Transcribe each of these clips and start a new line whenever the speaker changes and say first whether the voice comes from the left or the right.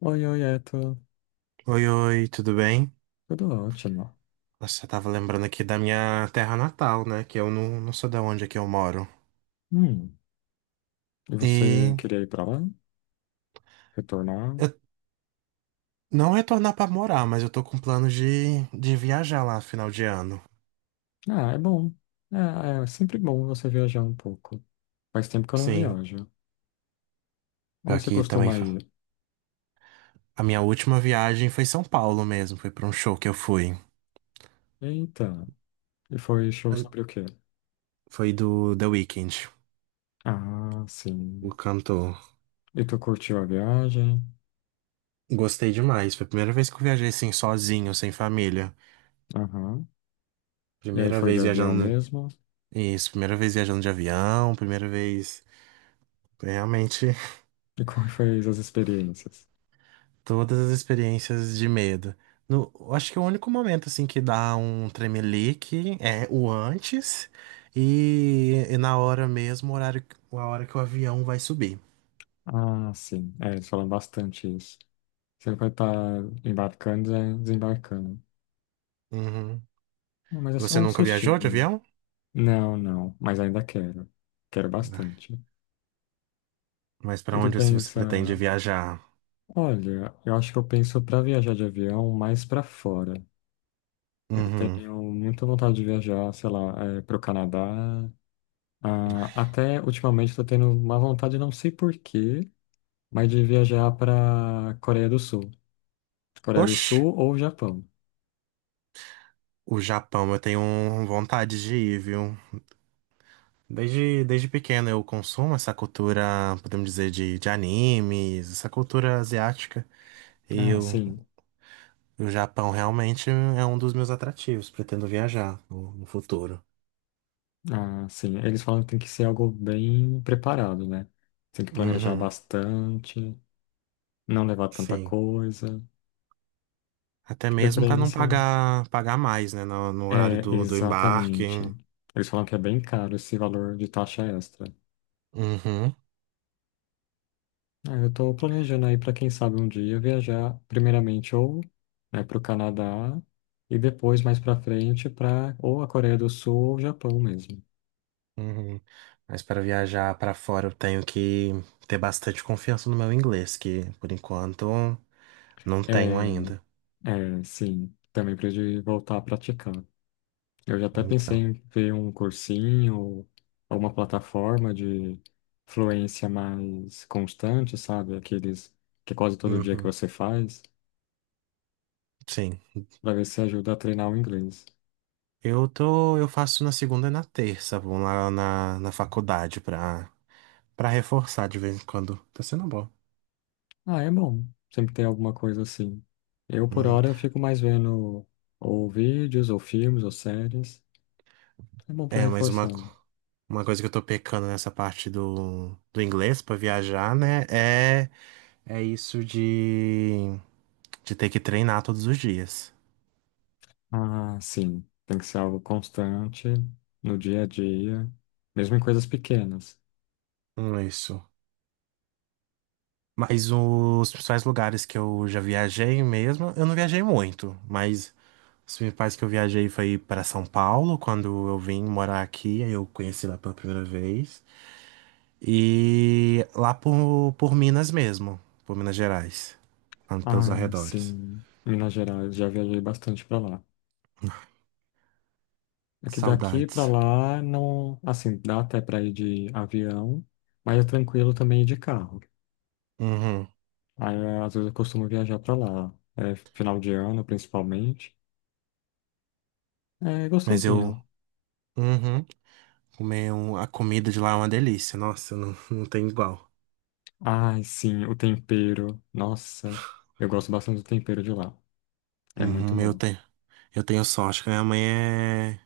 left: Oi, oi, Eto.
right: Oi, oi, tudo bem?
left: Tudo ótimo.
right: Nossa, eu tava lembrando aqui da minha terra natal, né? Que eu não sei de onde é que eu moro.
left: Hum, e você
right: E
left: queria ir pra lá? Retornar?
right: eu não retornar pra morar, mas eu tô com plano de viajar lá final de ano.
left: Ah, é bom. É, é sempre bom você viajar um pouco. Faz tempo que eu não
right: Sim,
left: viajo.
right: pior
left: Onde você
right: que também
left: costuma ir?
right: a minha última viagem foi São Paulo mesmo, foi pra um show que eu fui.
left: Eita, e foi show sobre o quê?
right: Foi do The Weeknd,
left: Ah, sim.
right: o cantor.
left: E tu curtiu a viagem?
right: Gostei demais, foi a primeira vez que eu viajei assim sozinho, sem família.
left: Aham. E aí
right: Primeira
left: foi de
right: vez
left: avião
right: viajando,
left: mesmo?
right: isso, primeira vez viajando de avião, primeira vez. Foi realmente
left: E como foi as experiências?
right: todas as experiências de medo. No, eu acho que o único momento assim que dá um tremelique é o antes e na hora mesmo, o horário, a hora que o avião vai subir.
left: Ah, sim. É, eles falam bastante isso. Você vai estar embarcando e desembarcando.
right: Uhum.
left: Não, mas é só
right: Você
left: um
right: nunca viajou
left: sustinho,
right: de
left: né?
right: avião?
left: Não, mas ainda quero. Quero
right: Ah,
left: bastante.
right: mas
left: E
right: pra
left: tu
right: onde se você
left: pensa,
right: pretende viajar?
left: olha, eu acho que eu penso pra viajar de avião mais pra fora. Eu
right: Uhum.
left: tenho muita vontade de viajar, sei lá, é, pro Canadá. Ah, até ultimamente tô tendo uma vontade, não sei por quê, mas de viajar pra Coreia do Sul. Coreia do
right: Oxe,
left: Sul ou Japão.
right: o Japão, eu tenho vontade de ir, viu? Desde pequeno eu consumo essa cultura, podemos dizer, de animes, essa cultura asiática. E
left: Ah,
right: eu,
left: sim.
right: o Japão realmente é um dos meus atrativos. Pretendo viajar no futuro.
left: Ah, sim. Eles falam que tem que ser algo bem preparado, né? Tem que planejar
right: Uhum,
left: bastante. Não levar tanta
right: sim.
left: coisa,
right: Até
left: de
right: mesmo para não
left: preferência.
right: pagar mais, né? No horário
left: É,
right: do embarque.
left: exatamente. Eles falam que é bem caro esse valor de taxa extra.
right: Uhum,
left: Ah, eu estou planejando aí para quem sabe um dia viajar primeiramente ou né para o Canadá e depois mais para frente para ou a Coreia do Sul ou o Japão mesmo.
right: uhum. Mas para viajar para fora eu tenho que ter bastante confiança no meu inglês, que por enquanto não tenho
left: É,
right: ainda.
left: sim, também preciso voltar a praticar. Eu já até pensei
right: Então,
left: em ver um cursinho ou uma plataforma de fluência mais constante, sabe? Aqueles que é quase todo dia que
right: uhum,
left: você faz,
right: sim.
left: para ver se ajuda a treinar o inglês.
right: Eu tô, eu faço na segunda e na terça, vou lá na faculdade para reforçar de vez em quando. Tá sendo bom.
left: Ah, é bom. Sempre tem alguma coisa assim. Eu, por
right: Uhum.
left: hora, fico mais vendo ou vídeos, ou filmes, ou séries. É bom para
right: É, mas
left: reforçar.
right: uma, uma coisa que eu tô pecando nessa parte do inglês pra viajar, né? É, é isso de ter que treinar todos os dias.
left: Ah, sim. Tem que ser algo constante, no dia a dia, mesmo em coisas pequenas.
right: Isso. Mas os principais lugares que eu já viajei mesmo, eu não viajei muito, mas os principais que eu viajei foi para São Paulo, quando eu vim morar aqui, aí eu conheci lá pela primeira vez. E lá por Minas mesmo, por Minas Gerais, lá pelos
left: Ah,
right: arredores.
left: sim, Minas Gerais, já viajei bastante para lá. É
right: Que
left: que daqui para
right: saudades.
left: lá não, assim, dá até para ir de avião, mas é tranquilo também ir de carro.
right: Uhum.
left: Aí é, às vezes eu costumo viajar para lá, é, final de ano principalmente. É
right: Mas eu.
left: gostosinho.
right: Uhum. Comer um- a comida de lá é uma delícia. Nossa, não, não tem igual.
left: Ai, sim, o tempero. Nossa, eu gosto bastante do tempero de lá. É muito
right: Uhum, eu
left: bom.
right: tenho. Eu tenho sorte que minha mãe é,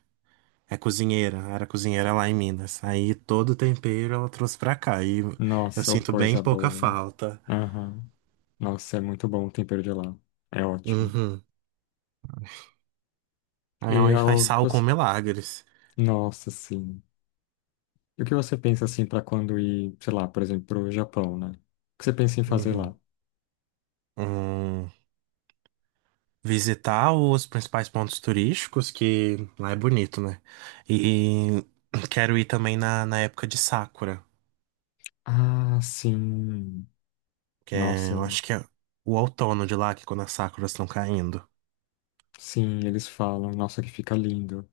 right: é cozinheira, era cozinheira lá em Minas. Aí todo o tempero ela trouxe pra cá e eu
left: Nossa, ô
right: sinto bem
left: coisa
right: pouca
left: boa.
right: falta.
left: Aham. Nossa, é muito bom o tempero de lá. É ótimo.
right: Uhum. A minha
left: E é
right: mãe faz
left: algo que
right: sal com
left: você.
right: milagres.
left: Nossa, sim. E o que você pensa assim para quando ir, sei lá, por exemplo, para o Japão, né? O que você pensa em fazer
right: Uhum.
left: lá?
right: Hum, Visitar os principais pontos turísticos, que lá é bonito, né? E quero ir também na época de Sakura.
left: Ah, sim.
right: Que é,
left: Nossa,
right: eu acho que é o outono de lá, que é quando as sakuras estão caindo.
left: sim, eles falam. Nossa, que fica lindo.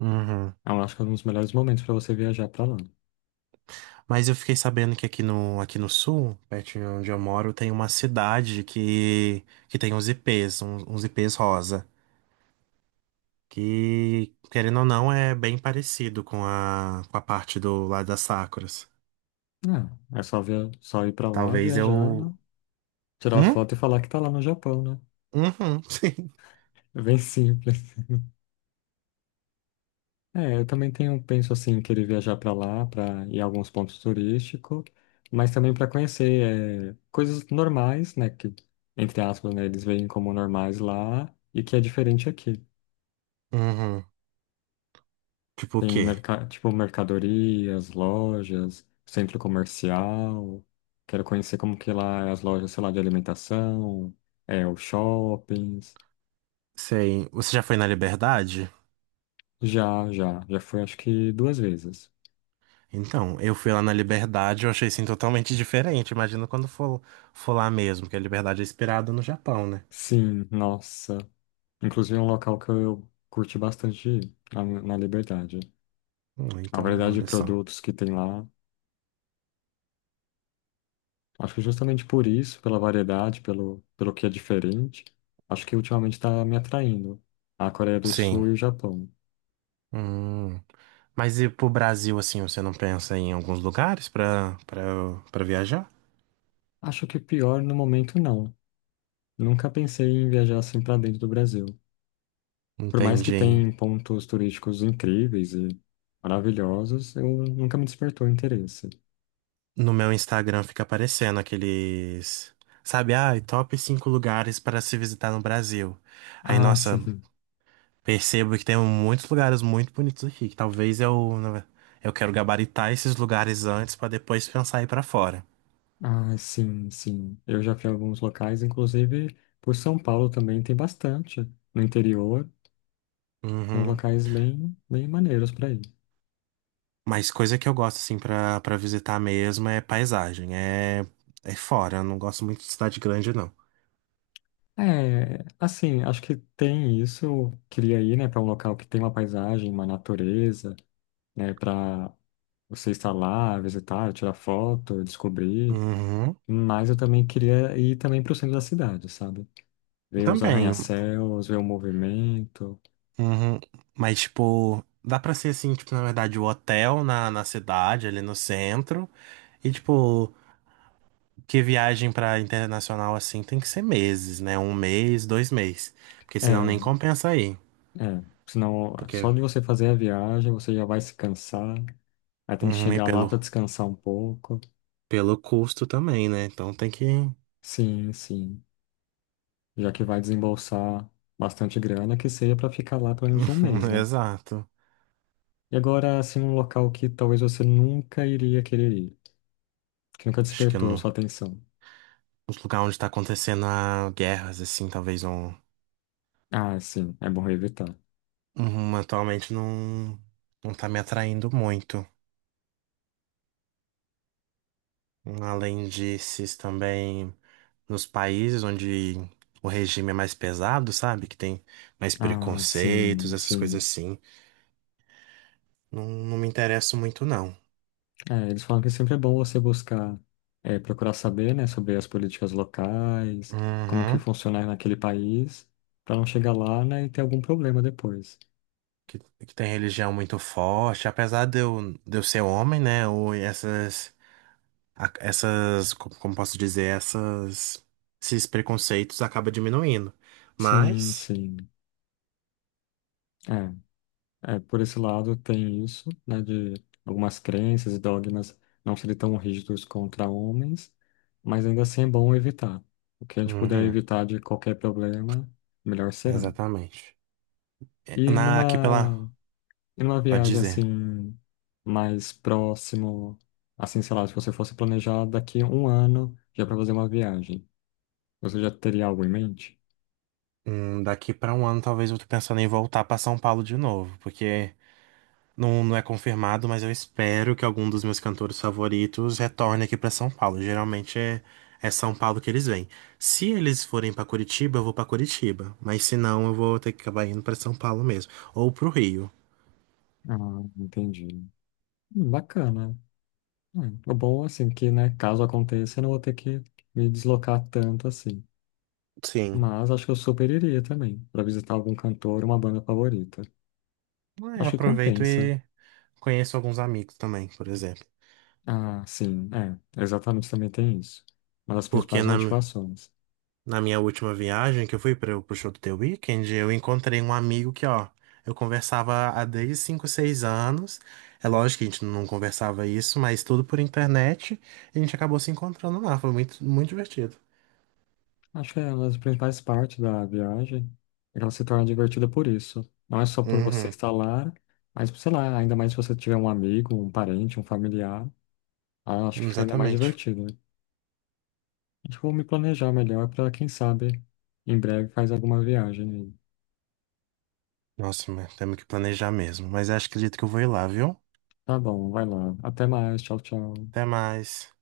right: Uhum.
left: Eu acho que é um dos melhores momentos para você viajar para lá.
right: Mas eu fiquei sabendo que aqui no sul, pertinho de onde eu moro, tem uma cidade que tem uns ipês, uns ipês rosa. Que, querendo ou não, é bem parecido com a parte do lado das sakuras.
left: Não, é só via... só ir para lá,
right: Talvez
left: viajar,
right: eu.
left: né? Tirar
right: Hum?
left: foto e falar que tá lá no Japão, né?
right: Uhum, sim.
left: É bem simples. É, eu também tenho, penso assim, em querer viajar para lá, para ir a alguns pontos turísticos, mas também para conhecer é, coisas normais, né, que, entre aspas, né, eles veem como normais lá e que é diferente aqui.
right: Uhum. Tipo o
left: Tem,
right: quê?
left: merca tipo, mercadorias, lojas, centro comercial, quero conhecer como que lá é as lojas, sei lá, de alimentação, é, os shoppings.
right: Sei. Você já foi na Liberdade?
left: Já fui acho que duas vezes.
right: Então, eu fui lá na Liberdade, eu achei assim totalmente diferente. Imagina quando for, lá mesmo, porque a Liberdade é inspirada no Japão, né?
left: Sim, nossa. Inclusive, é um local que eu curti bastante ir, na Liberdade. A
right: Então,
left: variedade de
right: olha só.
left: produtos que tem lá. Acho que justamente por isso, pela variedade, pelo que é diferente, acho que ultimamente está me atraindo a Coreia do
right: Sim.
left: Sul e o Japão.
right: Hum. Mas e pro Brasil, assim, você não pensa em alguns lugares pra viajar?
left: Acho que pior no momento não. Nunca pensei em viajar assim para dentro do Brasil. Por mais que
right: Entendi.
left: tenha pontos turísticos incríveis e maravilhosos, eu nunca me despertou interesse.
right: No meu Instagram fica aparecendo aqueles. Sabe, ah, top 5 lugares para se visitar no Brasil. Aí,
left: Ah,
right: nossa,
left: sim.
right: percebo que tem muitos lugares muito bonitos aqui, que talvez eu quero gabaritar esses lugares antes pra depois pensar ir pra fora.
left: Ah, sim, sim. Eu já fui a alguns locais, inclusive por São Paulo também tem bastante no interior. Tem uns
right: Uhum.
left: locais bem, bem maneiros para ir.
right: Mas coisa que eu gosto assim pra para visitar mesmo é paisagem, é é fora, eu não gosto muito de cidade grande não.
left: É, assim, acho que tem isso. Eu queria ir, né, para um local que tem uma paisagem, uma natureza, né, para você estar lá, visitar, tirar foto, descobrir.
right: Uhum.
left: Mas eu também queria ir também para o centro da cidade, sabe? Ver os
right: Também.
left: arranha-céus, ver o movimento.
right: Uhum. Mas tipo, dá pra ser assim, tipo, na verdade, o hotel na cidade, ali no centro, e tipo. Porque viagem pra internacional assim tem que ser meses, né? Um mês, 2 meses. Porque senão
left: É,
right: nem compensa aí.
left: É, senão só
right: Porque
left: de você fazer a viagem você já vai se cansar, aí tem que
right: uhum, e
left: chegar lá
right: pelo,
left: para descansar um pouco.
right: pelo custo também, né? Então tem que.
left: Sim, sim. Já que vai desembolsar bastante grana, que seja para ficar lá pelo menos um mês, né?
right: Exato.
left: E agora, assim, um local que talvez você nunca iria querer ir, que nunca
right: Acho que
left: despertou a sua
right: no,
left: atenção.
right: nos lugares onde tá acontecendo a guerras, assim, talvez não.
left: Ah, sim, é bom evitar.
right: Uhum, atualmente não tá me atraindo muito. Além desses também nos países onde o regime é mais pesado, sabe? Que tem mais
left: Ah,
right: preconceitos,
left: sim,
right: essas coisas
left: sim.
right: assim. Não, não me interesso muito, não.
left: É, eles falam que sempre é bom você buscar, é, procurar saber, né, sobre as políticas locais, como que
right: Uhum.
left: funciona naquele país, para não chegar lá, né, e ter algum problema depois.
right: Que, que tem religião muito forte, apesar de eu ser homem, né? Ou essas, essas, como posso dizer, essas, esses preconceitos acaba diminuindo.
left: Sim,
right: Mas,
left: sim. É, é, por esse lado tem isso, né, de algumas crenças e dogmas não serem tão rígidos contra homens, mas ainda assim é bom evitar. O que a gente puder
right: uhum,
left: evitar de qualquer problema, melhor será.
right: exatamente. É,
left: E
right: na, aqui pela,
left: numa E numa
right: pode
left: viagem
right: dizer,
left: assim, mais próximo, assim, sei lá, se você fosse planejar daqui a um ano já para fazer uma viagem, você já teria algo em mente?
right: daqui pra um ano talvez eu tô pensando em voltar pra São Paulo de novo, porque não, não é confirmado, mas eu espero que algum dos meus cantores favoritos retorne aqui pra São Paulo. Geralmente é, é São Paulo que eles vêm. Se eles forem pra Curitiba, eu vou pra Curitiba. Mas se não, eu vou ter que acabar indo pra São Paulo mesmo. Ou pro Rio.
left: Ah, entendi. Bacana. O bom, assim, que, né, caso aconteça, eu não vou ter que me deslocar tanto assim.
right: Sim.
left: Mas acho que eu super iria também, para visitar algum cantor, uma banda favorita.
right: É,
left: Acho que
right: aproveito
left: compensa.
right: e conheço alguns amigos também, por exemplo.
left: Ah, sim, é, exatamente também tem isso. Uma das
right: Porque
left: principais
right: na,
left: motivações.
right: na minha última viagem que eu fui para o show do The Weeknd, eu encontrei um amigo que, ó, eu conversava há desde 5, 6 anos. É lógico que a gente não conversava isso, mas tudo por internet. E a gente acabou se encontrando lá. Foi muito, muito divertido.
left: Acho que é uma das principais partes da viagem. Ela se torna divertida por isso. Não é só por você
right: Uhum,
left: estar lá, mas, sei lá, ainda mais se você tiver um amigo, um parente, um familiar. Ah, acho que fica ainda mais
right: exatamente.
left: divertido, né? Acho que eu vou me planejar melhor para, quem sabe, em breve faz alguma viagem.
right: Nossa, mas temos que planejar mesmo. Mas acho, acredito que eu vou ir lá, viu?
left: Tá bom, vai lá. Até mais. Tchau, tchau.
right: Até mais.